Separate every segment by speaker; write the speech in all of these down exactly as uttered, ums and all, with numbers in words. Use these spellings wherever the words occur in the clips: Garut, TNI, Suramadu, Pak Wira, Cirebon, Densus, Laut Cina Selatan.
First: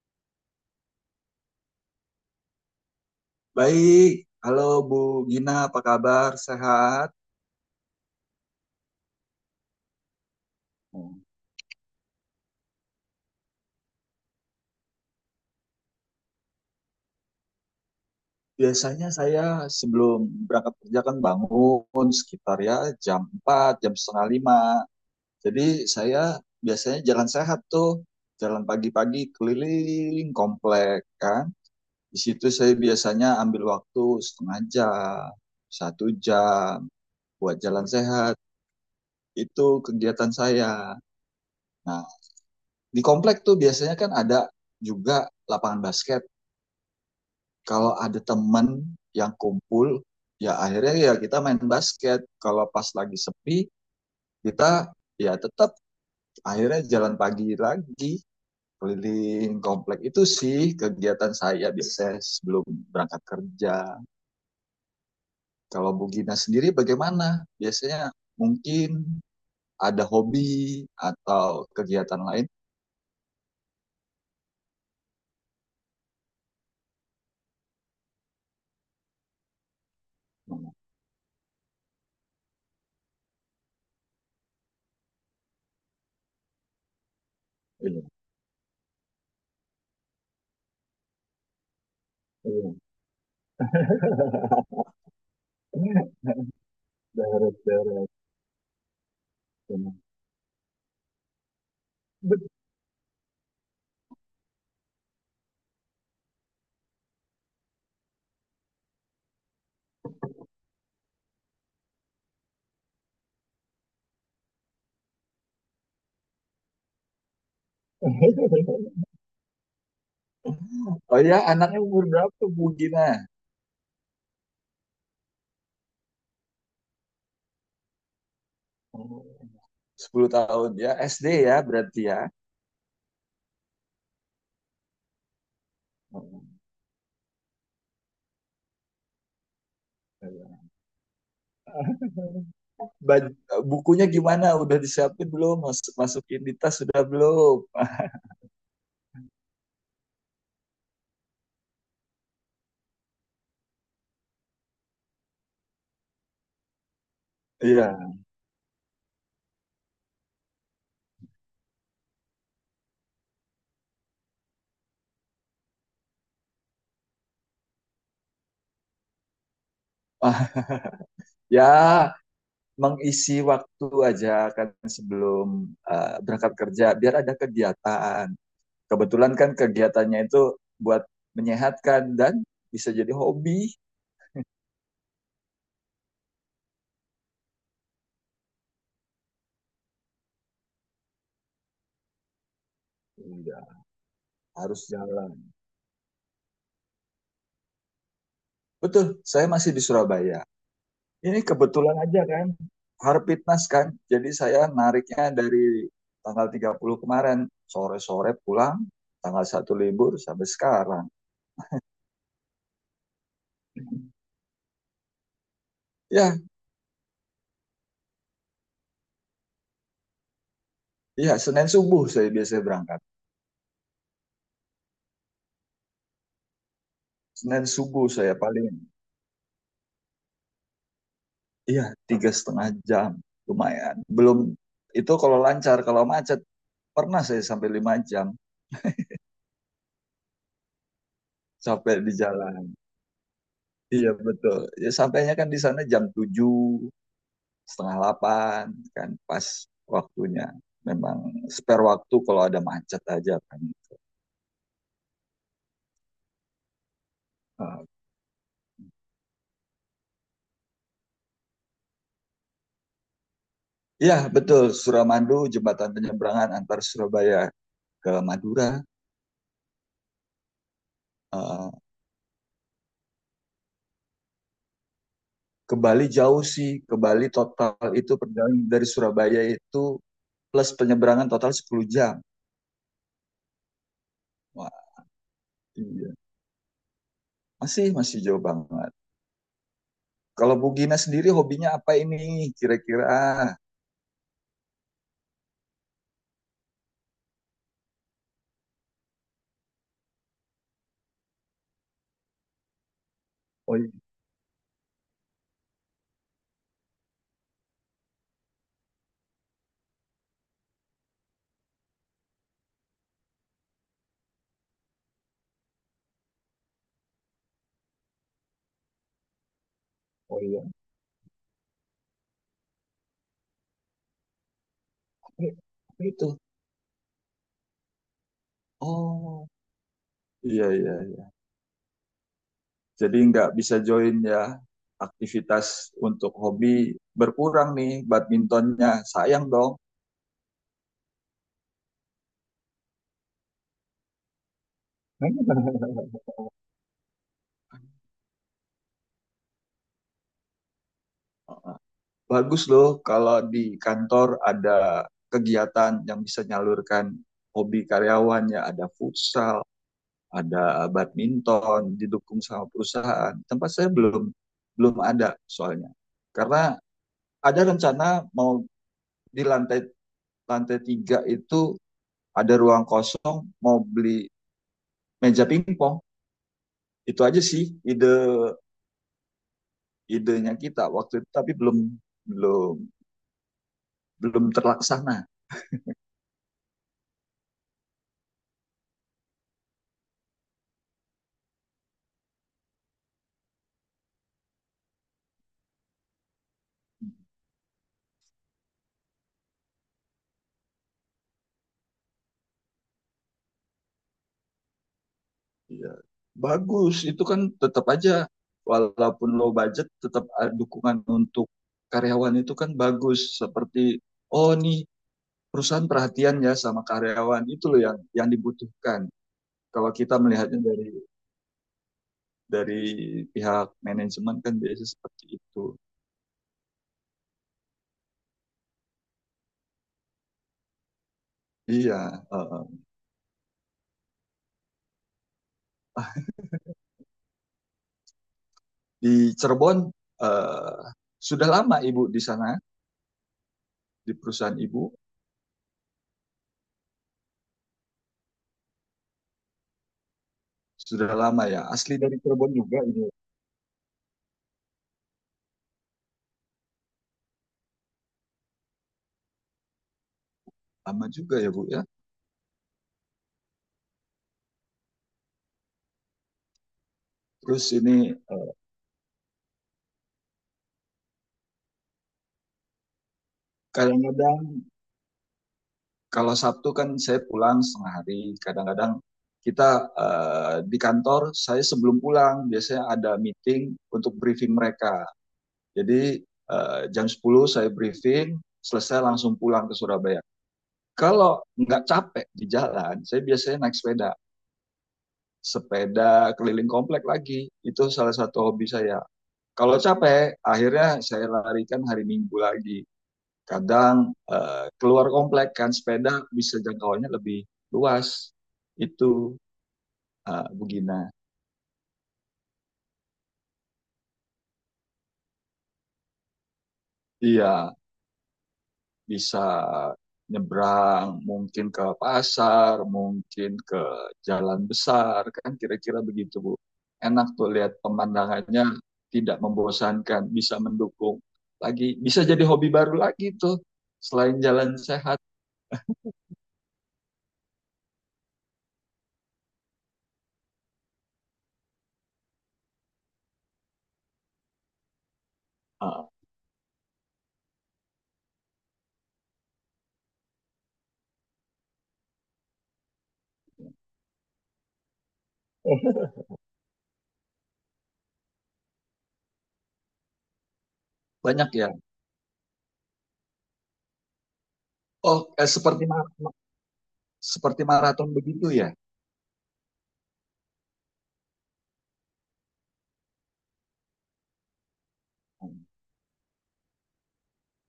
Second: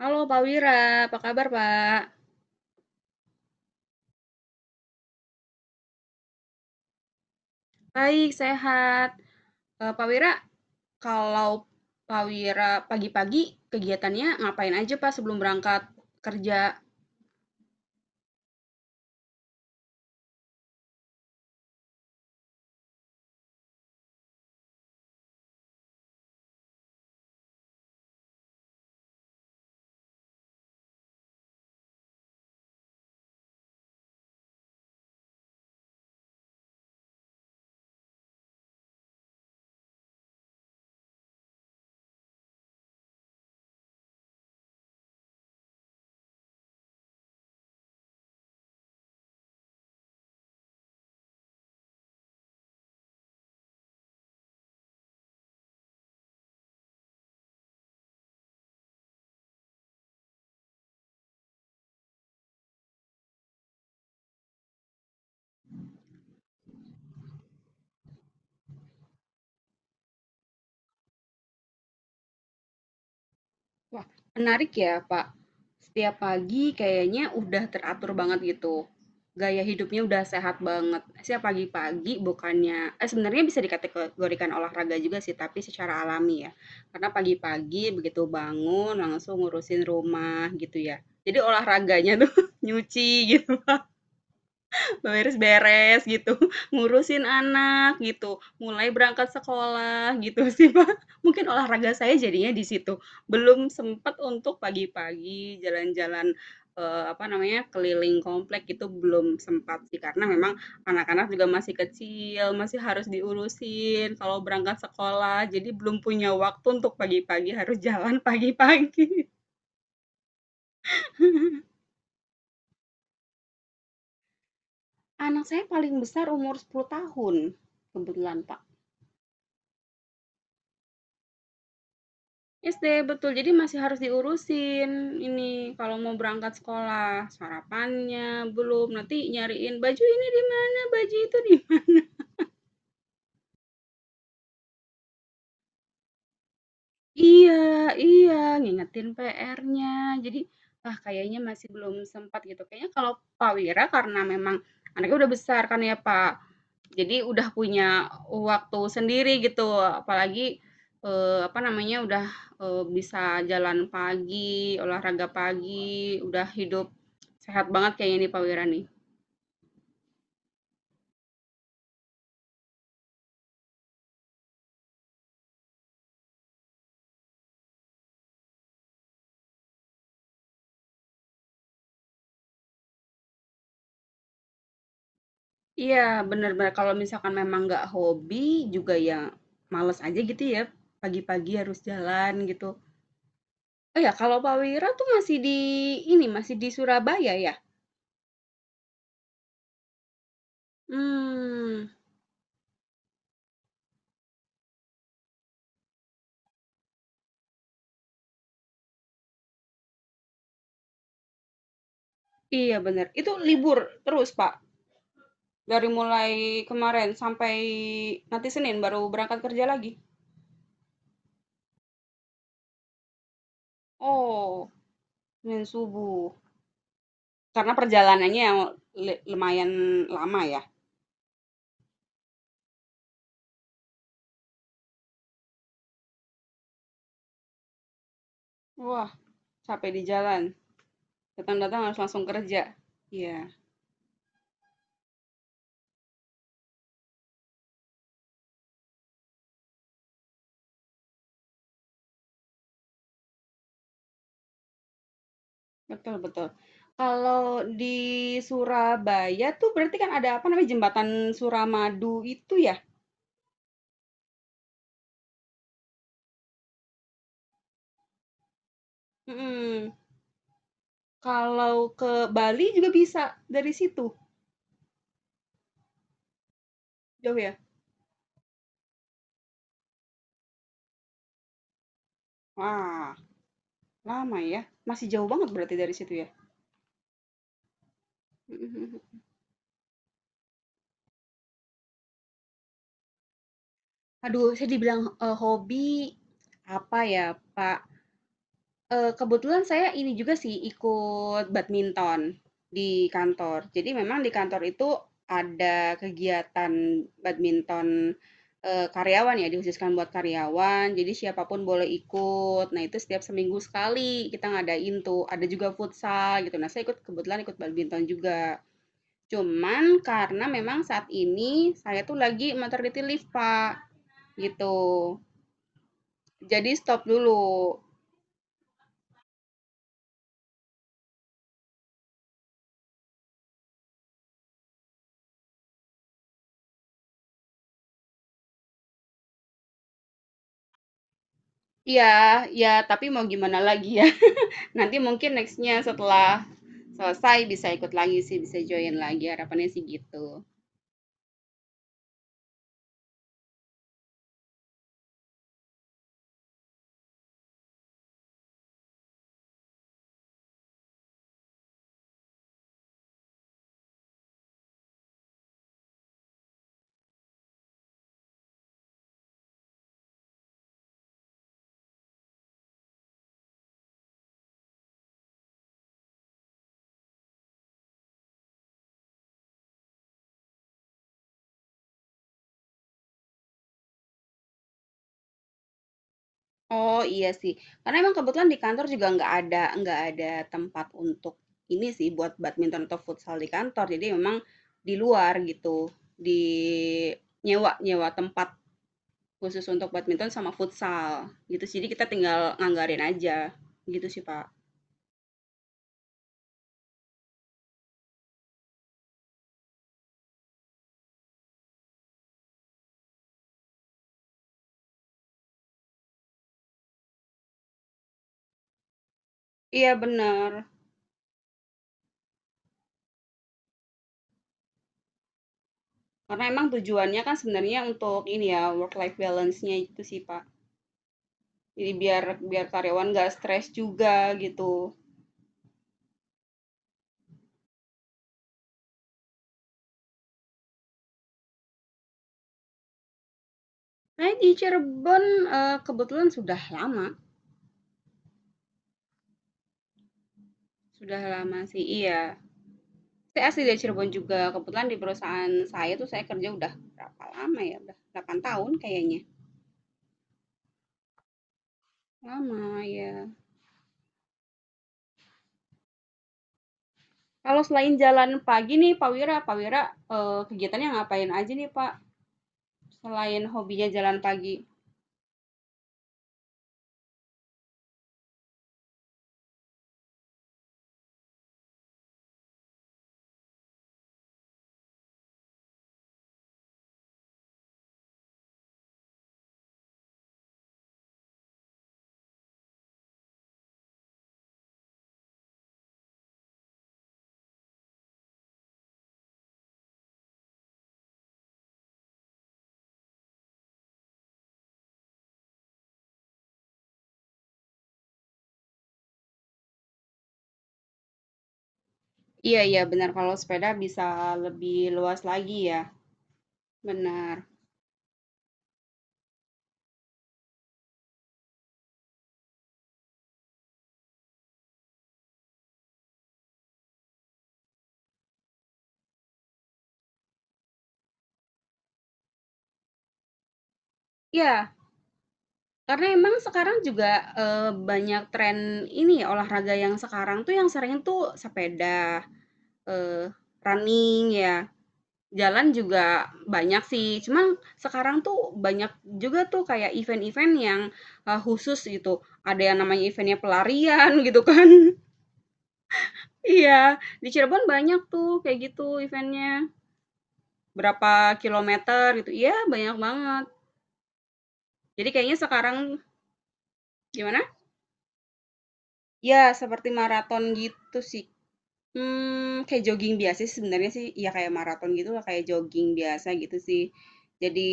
Speaker 1: Halo Pak Wira, apa kabar Pak?
Speaker 2: Baik, halo Bu Gina, apa kabar? Sehat?
Speaker 1: Baik, sehat. Eh, Pak Wira, kalau Pak Wira pagi-pagi kegiatannya ngapain aja Pak sebelum berangkat kerja?
Speaker 2: Biasanya saya sebelum berangkat kerja kan bangun sekitar ya jam empat, jam setengah lima. Jadi saya biasanya jalan sehat tuh, jalan pagi-pagi keliling komplek kan. Di situ saya biasanya ambil waktu setengah jam, satu jam buat jalan sehat. Itu kegiatan saya. Nah, di komplek tuh biasanya kan ada juga lapangan basket kalau ada teman yang kumpul ya akhirnya ya kita main basket kalau pas lagi sepi kita ya tetap akhirnya jalan pagi lagi keliling komplek itu sih kegiatan saya biasanya sebelum berangkat kerja. Kalau Bu Gina sendiri bagaimana, biasanya mungkin ada hobi atau kegiatan lain?
Speaker 1: Wah, menarik ya, Pak. Setiap pagi kayaknya udah teratur banget gitu. Gaya hidupnya udah sehat
Speaker 2: Hmm,
Speaker 1: banget. Setiap pagi-pagi bukannya, eh sebenarnya bisa dikategorikan olahraga juga sih, tapi secara alami ya. Karena pagi-pagi
Speaker 2: iya,
Speaker 1: begitu bangun langsung ngurusin rumah gitu ya. Jadi olahraganya tuh
Speaker 2: iya.
Speaker 1: nyuci gitu. Beberes-beres gitu, ngurusin
Speaker 2: Deret,
Speaker 1: anak
Speaker 2: deret.
Speaker 1: gitu, mulai berangkat sekolah gitu sih, Pak. Mungkin olahraga saya jadinya di situ. Belum sempat untuk pagi-pagi jalan-jalan, eee, apa namanya, keliling komplek itu belum sempat sih, karena memang anak-anak juga masih kecil, masih harus diurusin kalau berangkat sekolah, jadi belum punya waktu untuk pagi-pagi harus jalan pagi-pagi.
Speaker 2: Oh ya, anaknya umur berapa Bu Gina?
Speaker 1: Anak saya paling besar umur sepuluh tahun kebetulan, Pak.
Speaker 2: Oh, sepuluh tahun ya, S D ya berarti ya.
Speaker 1: S D, betul. Jadi masih harus diurusin ini kalau mau
Speaker 2: Oh,
Speaker 1: berangkat sekolah, sarapannya belum, nanti nyariin baju ini di
Speaker 2: iya.
Speaker 1: mana, baju itu di mana.
Speaker 2: Baj- Bukunya gimana? Udah disiapin belum? Mas- masukin di tas sudah
Speaker 1: Iya,
Speaker 2: belum? Ah,
Speaker 1: iya, ngingetin P R-nya. Jadi, ah, kayaknya masih belum sempat gitu. Kayaknya kalau Pak Wira karena memang anaknya udah besar kan ya, Pak. Jadi udah punya
Speaker 2: iya.
Speaker 1: waktu sendiri gitu, apalagi, eee, apa namanya, udah, eee, bisa jalan pagi, olahraga pagi, udah hidup sehat banget kayaknya nih Pak Wira nih.
Speaker 2: Ah, ya, mengisi waktu aja kan sebelum eh, berangkat kerja biar ada kegiatan. Kebetulan kan kegiatannya itu buat menyehatkan dan bisa jadi hobi.
Speaker 1: Iya, bener bener, kalau misalkan memang nggak hobi juga ya males aja gitu ya, pagi-pagi harus jalan gitu.
Speaker 2: Iya,
Speaker 1: Oh ya, kalau Pak Wira
Speaker 2: harus
Speaker 1: tuh masih
Speaker 2: jalan.
Speaker 1: di ini, masih di Surabaya ya?
Speaker 2: Betul, saya masih di Surabaya. Ini
Speaker 1: Hmm.
Speaker 2: kebetulan aja kan, Harpitnas kan. Jadi saya nariknya dari tanggal tiga puluh kemarin, sore-sore pulang, tanggal satu libur sampai sekarang.
Speaker 1: Iya bener. Itu libur terus, Pak? Dari mulai
Speaker 2: Ya,
Speaker 1: kemarin sampai nanti Senin baru berangkat kerja lagi.
Speaker 2: iya Senin subuh saya biasanya berangkat.
Speaker 1: Oh, Senin subuh.
Speaker 2: Senin
Speaker 1: Karena
Speaker 2: subuh saya
Speaker 1: perjalanannya
Speaker 2: paling,
Speaker 1: le- lumayan lama ya.
Speaker 2: iya tiga setengah jam, lumayan. Belum, itu kalau lancar, kalau macet pernah saya sampai lima jam
Speaker 1: Wah, capek di jalan. Datang-datang
Speaker 2: sampai
Speaker 1: harus
Speaker 2: di
Speaker 1: langsung kerja.
Speaker 2: jalan.
Speaker 1: Iya,
Speaker 2: Iya betul. Ya sampainya kan di sana jam tujuh, setengah delapan, kan pas waktunya memang spare waktu kalau ada macet aja kan.
Speaker 1: betul betul. Kalau
Speaker 2: uh,
Speaker 1: di Surabaya tuh berarti kan ada apa namanya jembatan Suramadu itu ya?
Speaker 2: Ya betul, Suramadu jembatan penyeberangan antar Surabaya ke Madura.
Speaker 1: Mm-mm.
Speaker 2: uh,
Speaker 1: Kalau ke Bali juga bisa dari situ.
Speaker 2: ke Bali jauh sih, ke Bali
Speaker 1: Jauh ya?
Speaker 2: total itu perjalanan dari Surabaya itu plus penyeberangan total sepuluh jam.
Speaker 1: Wah, lama ya.
Speaker 2: Wah,
Speaker 1: Masih jauh banget berarti dari situ
Speaker 2: iya,
Speaker 1: ya.
Speaker 2: masih masih jauh banget.
Speaker 1: Mm-mm.
Speaker 2: Kalau Bu Gina sendiri hobinya apa ini kira-kira?
Speaker 1: Aduh, saya dibilang, eee, hobi, apa ya, Pak, eee, kebetulan saya ini juga sih, ikut badminton di kantor.
Speaker 2: Oh
Speaker 1: Jadi
Speaker 2: iya,
Speaker 1: memang di kantor itu ada kegiatan badminton, eee, karyawan ya, dihususkan buat karyawan, jadi siapapun boleh ikut. Nah, itu setiap seminggu sekali kita ngadain tuh, ada juga futsal gitu. Nah, saya ikut kebetulan ikut badminton juga. Cuman
Speaker 2: oh
Speaker 1: karena
Speaker 2: iya
Speaker 1: memang saat ini saya tuh lagi maternity leave, Pak, gitu.
Speaker 2: itu,
Speaker 1: Jadi stop dulu.
Speaker 2: oh iya iya iya. Jadi nggak bisa join ya aktivitas, untuk hobi berkurang nih badmintonnya, sayang dong.
Speaker 1: Iya, iya, tapi mau gimana lagi ya. Nanti mungkin nextnya setelah selesai bisa ikut lagi sih, bisa join lagi. Harapannya sih gitu.
Speaker 2: Bagus loh kalau di kantor ada kegiatan yang bisa nyalurkan hobi karyawannya, ada futsal ada badminton didukung sama perusahaan. Tempat saya belum belum ada soalnya, karena ada rencana mau di lantai lantai tiga itu ada ruang kosong mau beli meja pingpong. Itu aja sih ide idenya kita waktu itu, tapi belum belum belum terlaksana.
Speaker 1: Oh iya sih, karena emang kebetulan di kantor juga nggak ada nggak ada tempat untuk ini sih buat badminton atau futsal di kantor. Jadi memang di luar gitu, di nyewa nyewa tempat khusus untuk badminton sama futsal gitu. Jadi kita tinggal nganggarin aja gitu sih Pak.
Speaker 2: Ya, bagus itu kan tetap aja walaupun low budget, tetap eh, dukungan untuk karyawan itu kan bagus. Seperti, oh nih perusahaan perhatian ya sama karyawan, itu loh yang yang dibutuhkan kalau
Speaker 1: Iya
Speaker 2: kita
Speaker 1: bener.
Speaker 2: melihatnya dari dari pihak manajemen kan biasanya seperti itu.
Speaker 1: Karena emang tujuannya kan sebenarnya untuk ini ya, work life balance-nya itu sih, Pak. Jadi
Speaker 2: Iya.
Speaker 1: biar biar
Speaker 2: uh,
Speaker 1: karyawan nggak stres juga gitu.
Speaker 2: di Cirebon eh, sudah lama ibu di sana, di
Speaker 1: Saya di
Speaker 2: perusahaan ibu?
Speaker 1: Cirebon eh, kebetulan sudah lama,
Speaker 2: Sudah
Speaker 1: sudah
Speaker 2: lama ya,
Speaker 1: lama sih,
Speaker 2: asli dari
Speaker 1: iya.
Speaker 2: Cirebon juga ini?
Speaker 1: Saya asli dari Cirebon juga. Kebetulan di perusahaan saya tuh saya kerja udah berapa lama ya? Udah delapan tahun kayaknya.
Speaker 2: Lama juga ya bu ya.
Speaker 1: Lama ya. Kalau
Speaker 2: Terus
Speaker 1: selain
Speaker 2: ini
Speaker 1: jalan
Speaker 2: eh,
Speaker 1: pagi nih, Pak Wira, Pak Wira eh, kegiatannya ngapain aja nih, Pak? Selain hobinya jalan
Speaker 2: kadang-kadang
Speaker 1: pagi.
Speaker 2: kalau Sabtu kan saya pulang setengah hari. Kadang-kadang kita eh, di kantor saya sebelum pulang biasanya ada meeting untuk briefing mereka. Jadi eh, jam sepuluh saya briefing, selesai langsung pulang ke Surabaya. Kalau nggak capek di jalan, saya biasanya naik sepeda, sepeda keliling komplek lagi. Itu salah satu hobi saya. Kalau capek, akhirnya saya larikan hari Minggu lagi. Kadang eh, keluar komplek kan sepeda bisa jangkauannya lebih luas. Itu eh, Bugina.
Speaker 1: Iya iya benar kalau sepeda bisa lebih luas lagi ya, benar.
Speaker 2: Iya, bisa nyebrang, mungkin ke pasar, mungkin ke jalan besar, kan kira-kira begitu Bu. Enak tuh lihat pemandangannya, tidak membosankan, bisa mendukung. Lagi bisa jadi hobi baru lagi tuh selain
Speaker 1: Iya,
Speaker 2: jalan sehat.
Speaker 1: karena emang sekarang juga, eee, banyak tren ini ya olahraga yang sekarang tuh yang sering tuh sepeda, eee, running ya, jalan juga
Speaker 2: Ah,
Speaker 1: banyak sih, cuman sekarang tuh banyak juga tuh kayak event-event yang, eee, khusus gitu, ada yang namanya eventnya pelarian gitu kan. Iya, di Cirebon banyak tuh kayak gitu eventnya berapa
Speaker 2: banyak ya.
Speaker 1: kilometer gitu, iya banyak banget. Jadi kayaknya
Speaker 2: Oh, eh,
Speaker 1: sekarang
Speaker 2: seperti ma-
Speaker 1: gimana?
Speaker 2: seperti maraton begitu ya.
Speaker 1: Ya seperti maraton gitu sih. Mmm, kayak jogging biasa sih sebenarnya sih, ya kayak maraton gitu lah, kayak
Speaker 2: Hmm,
Speaker 1: jogging biasa gitu sih. Jadi,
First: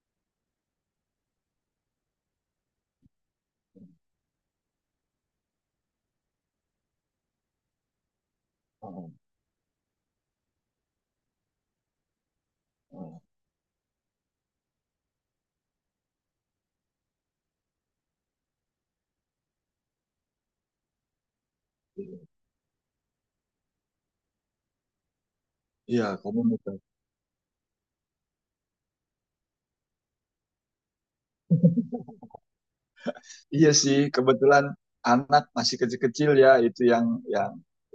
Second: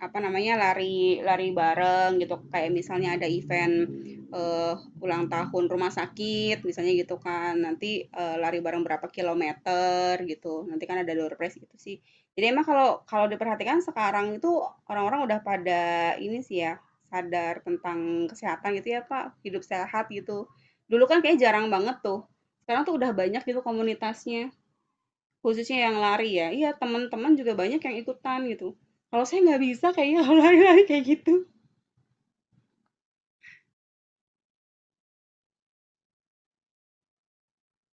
Speaker 1: apa namanya, lari lari bareng gitu, kayak misalnya ada event,
Speaker 2: hmm,
Speaker 1: eee, ulang tahun rumah sakit misalnya gitu kan, nanti, eee, lari bareng
Speaker 2: hmm,
Speaker 1: berapa kilometer gitu, nanti kan ada door prize gitu sih. Jadi emang kalau
Speaker 2: hmm.
Speaker 1: kalau diperhatikan sekarang itu orang-orang udah pada ini sih ya, sadar tentang kesehatan gitu ya, Pak. Hidup sehat gitu. Dulu kan kayak jarang banget tuh. Sekarang tuh udah banyak gitu komunitasnya, khususnya yang
Speaker 2: Iya,
Speaker 1: lari ya. Iya,
Speaker 2: komunitas.
Speaker 1: teman-teman juga banyak yang ikutan gitu. Kalau saya nggak bisa kayaknya kalau lari-lari kayak gitu.
Speaker 2: Iya sih, kebetulan anak masih kecil-kecil ya, itu yang yang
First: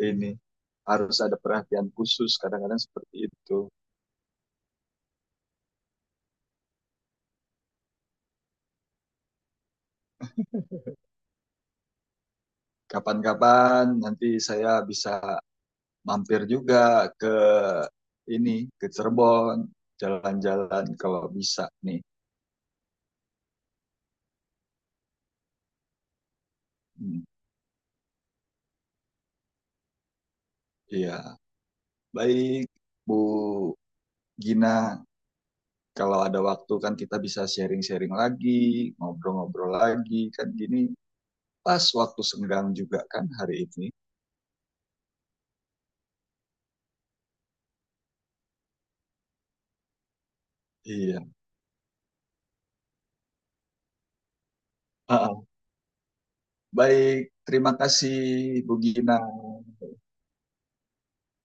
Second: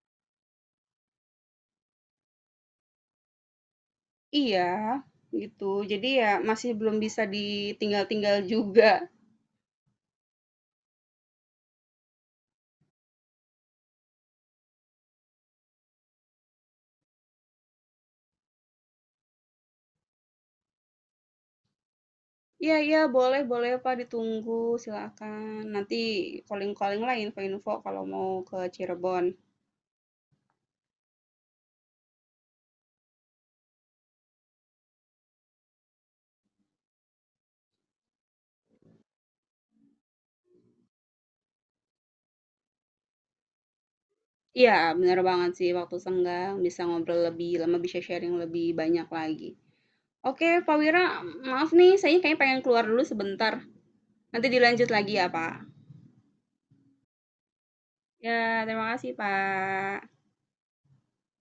Speaker 2: ini harus ada perhatian khusus kadang-kadang seperti itu.
Speaker 1: Iya, gitu. Jadi ya masih belum bisa ditinggal-tinggal juga.
Speaker 2: Kapan-kapan nanti saya bisa mampir juga ke ini ke Cirebon, jalan-jalan kalau bisa nih.
Speaker 1: Iya, iya, boleh, boleh Pak, ditunggu, silakan. Nanti calling-calling lah
Speaker 2: Hmm,
Speaker 1: info-info kalau mau ke Cirebon.
Speaker 2: iya, baik Bu Gina, kalau ada waktu kan kita bisa sharing-sharing lagi, ngobrol-ngobrol lagi kan gini pas waktu senggang juga kan hari ini.
Speaker 1: Iya, bener banget sih, waktu senggang bisa ngobrol lebih lama, bisa sharing lebih banyak lagi. Oke, Pak Wira,
Speaker 2: Iya,
Speaker 1: maaf nih, saya kayaknya pengen keluar dulu sebentar. Nanti dilanjut lagi ya, Pak.
Speaker 2: baik, terima kasih
Speaker 1: Ya,
Speaker 2: bu
Speaker 1: terima kasih,
Speaker 2: gina.
Speaker 1: Pak.